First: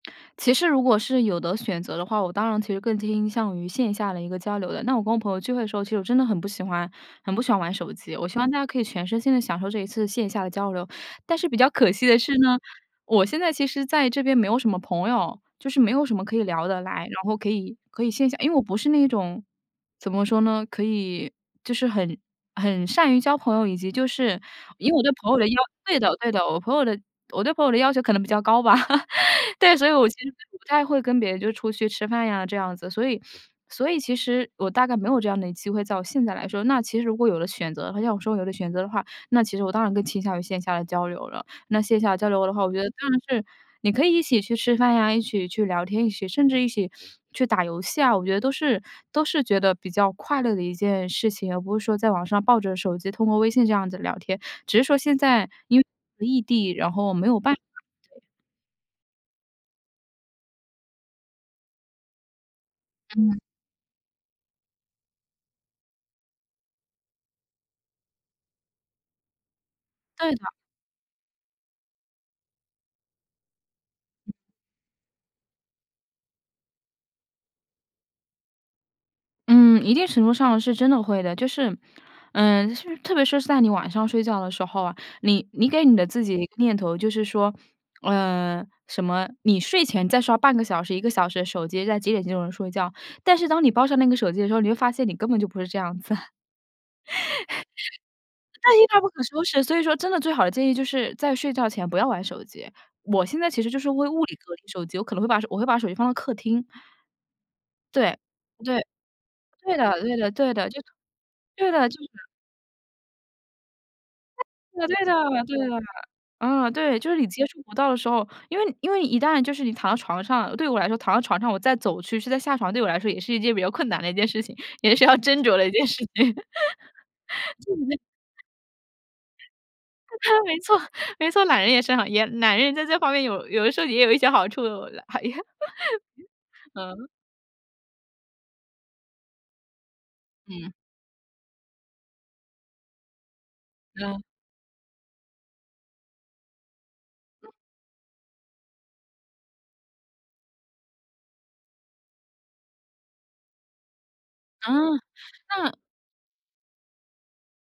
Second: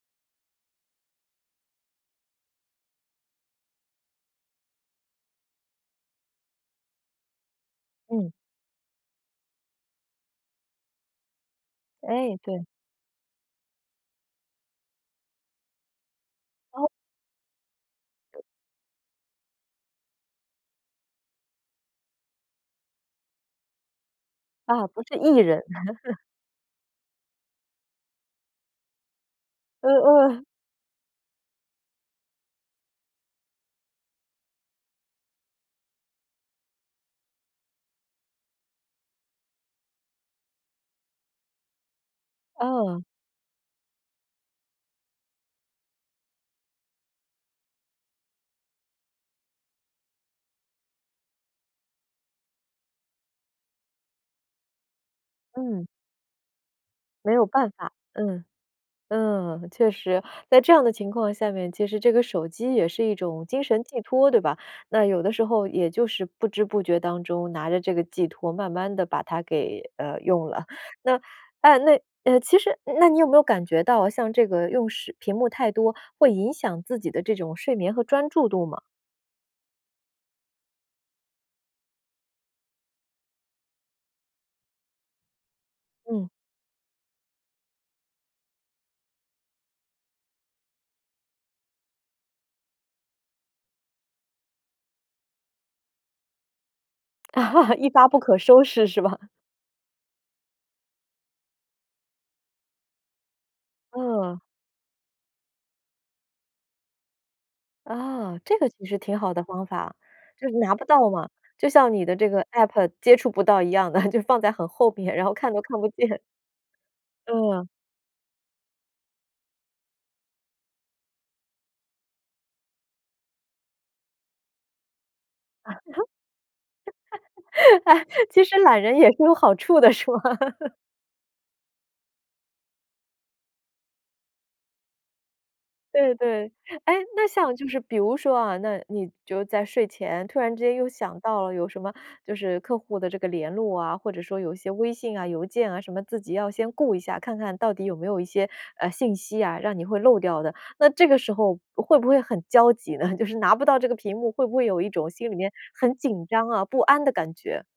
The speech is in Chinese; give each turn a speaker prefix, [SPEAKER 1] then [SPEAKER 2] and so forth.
[SPEAKER 1] 其实如果是有的选择的话，我当然其实更倾向于线下的一个交流的。那我跟我朋友聚会的时候，其实我真的很不喜欢很不喜欢玩手机。我
[SPEAKER 2] 嗯。
[SPEAKER 1] 希望大家可以全身心地享受这一次线下的交流。但是比较可惜的是
[SPEAKER 2] 哎，
[SPEAKER 1] 呢，
[SPEAKER 2] 对。
[SPEAKER 1] 我现在其实在这边没有什么朋友，就是没有什么可以聊得
[SPEAKER 2] 哦。
[SPEAKER 1] 来，然后可以可以线下因为我不是那种，怎么说呢？可以就是很很善于交朋友，以及就是
[SPEAKER 2] 啊，
[SPEAKER 1] 以
[SPEAKER 2] 不
[SPEAKER 1] 我对
[SPEAKER 2] 是
[SPEAKER 1] 朋友
[SPEAKER 2] E
[SPEAKER 1] 的要
[SPEAKER 2] 人。
[SPEAKER 1] 对的 对的，我朋友的我对朋友的要求可能比较高吧。对，所
[SPEAKER 2] 嗯
[SPEAKER 1] 以我其实
[SPEAKER 2] 嗯。
[SPEAKER 1] 不太会跟别人就出去吃饭呀，这样子。所以所以其实，我大概没有这样的机会，在我现在来说。那其实如果有的选择的话，要我说有的选择的话，那其实我当然更倾向于线下的交流了。那线下交流的话，我觉得
[SPEAKER 2] 嗯。
[SPEAKER 1] 当然是你可以一起去吃饭呀、一起去聊天，一起甚至一起，去打游戏啊，我觉得都是都是觉得比较快乐的一件事情。而不是说在网上抱着手机通过微信这样子聊天。只是说现在因
[SPEAKER 2] 嗯。
[SPEAKER 1] 为异地，然后没
[SPEAKER 2] 没
[SPEAKER 1] 有
[SPEAKER 2] 有
[SPEAKER 1] 办法。
[SPEAKER 2] 办法。
[SPEAKER 1] 对。
[SPEAKER 2] 嗯。嗯，确实。在这样的情况下面，其实这个手机也是一
[SPEAKER 1] 嗯。
[SPEAKER 2] 种精神寄托，对吧？那有的时候也就是不知不觉当中拿着这个寄托，慢慢地把它给，呃，
[SPEAKER 1] 对的。
[SPEAKER 2] 用了。那呃，那其实那你有没有感觉到像这个用时屏幕太多，会影响自己的这种睡眠和专注度吗？
[SPEAKER 1] 嗯，一定程度上是真的会的。就是，嗯，特别是在你晚上睡觉的时候啊，你你给你的自
[SPEAKER 2] 嗯。
[SPEAKER 1] 己念头，就是说，嗯，什么你睡前再刷半个小时、1个小时的手机，在几点就能睡觉。但是当你抱上那个手机的时候，你会发现你根本就不是这样子。
[SPEAKER 2] 一发不可收
[SPEAKER 1] 那
[SPEAKER 2] 拾
[SPEAKER 1] 一
[SPEAKER 2] 是
[SPEAKER 1] 发不
[SPEAKER 2] 吧？
[SPEAKER 1] 可收拾，所以说，真的最好的建议就是在睡觉前不要玩手机。我现在其实就是为物理
[SPEAKER 2] 嗯。
[SPEAKER 1] 隔离手机，我可能会把我会把手机放到客厅。对。
[SPEAKER 2] 啊，这个其
[SPEAKER 1] 对。
[SPEAKER 2] 实挺好的方
[SPEAKER 1] 对
[SPEAKER 2] 法。
[SPEAKER 1] 的对的
[SPEAKER 2] 就
[SPEAKER 1] 对
[SPEAKER 2] 是
[SPEAKER 1] 的。
[SPEAKER 2] 拿
[SPEAKER 1] 就
[SPEAKER 2] 不到嘛，就
[SPEAKER 1] 对的，
[SPEAKER 2] 像
[SPEAKER 1] 就
[SPEAKER 2] 你的
[SPEAKER 1] 是。
[SPEAKER 2] 这个 APP 接触不到一样的，就放在很
[SPEAKER 1] 对
[SPEAKER 2] 后
[SPEAKER 1] 的
[SPEAKER 2] 面，然后看
[SPEAKER 1] 对
[SPEAKER 2] 都
[SPEAKER 1] 的对。
[SPEAKER 2] 看不见。
[SPEAKER 1] 呃，对，就是你接触
[SPEAKER 2] 嗯。
[SPEAKER 1] 不到的时候因为因为一旦就是你躺到床上，对我来说，躺到床上我再走去，去再下床，对我来说也是一件比较困难的一件事情，也是要斟酌的一件事情。这里面
[SPEAKER 2] 哎，其实懒人也是有好处的是吧？
[SPEAKER 1] 没 错没错，懒人也是好艳懒人也在这方面有有的时候也有一些好处的，我觉得。还也
[SPEAKER 2] 对对。诶，
[SPEAKER 1] 嗯。
[SPEAKER 2] 那像就是比如说啊，那，你就是在睡前突然之
[SPEAKER 1] 嗯。
[SPEAKER 2] 间又想到了有什么就是客户的这个联络啊，或
[SPEAKER 1] 哦。
[SPEAKER 2] 者说有一些微信啊、邮件啊什么，自己要先顾一下，看看到底有没有一些，呃，信息啊，让你会漏掉的。那这个时候会不会很焦急呢，就是拿不到这个屏幕，会不会
[SPEAKER 1] 啊。
[SPEAKER 2] 有一种心里面
[SPEAKER 1] 那
[SPEAKER 2] 很紧张啊、不安的感觉？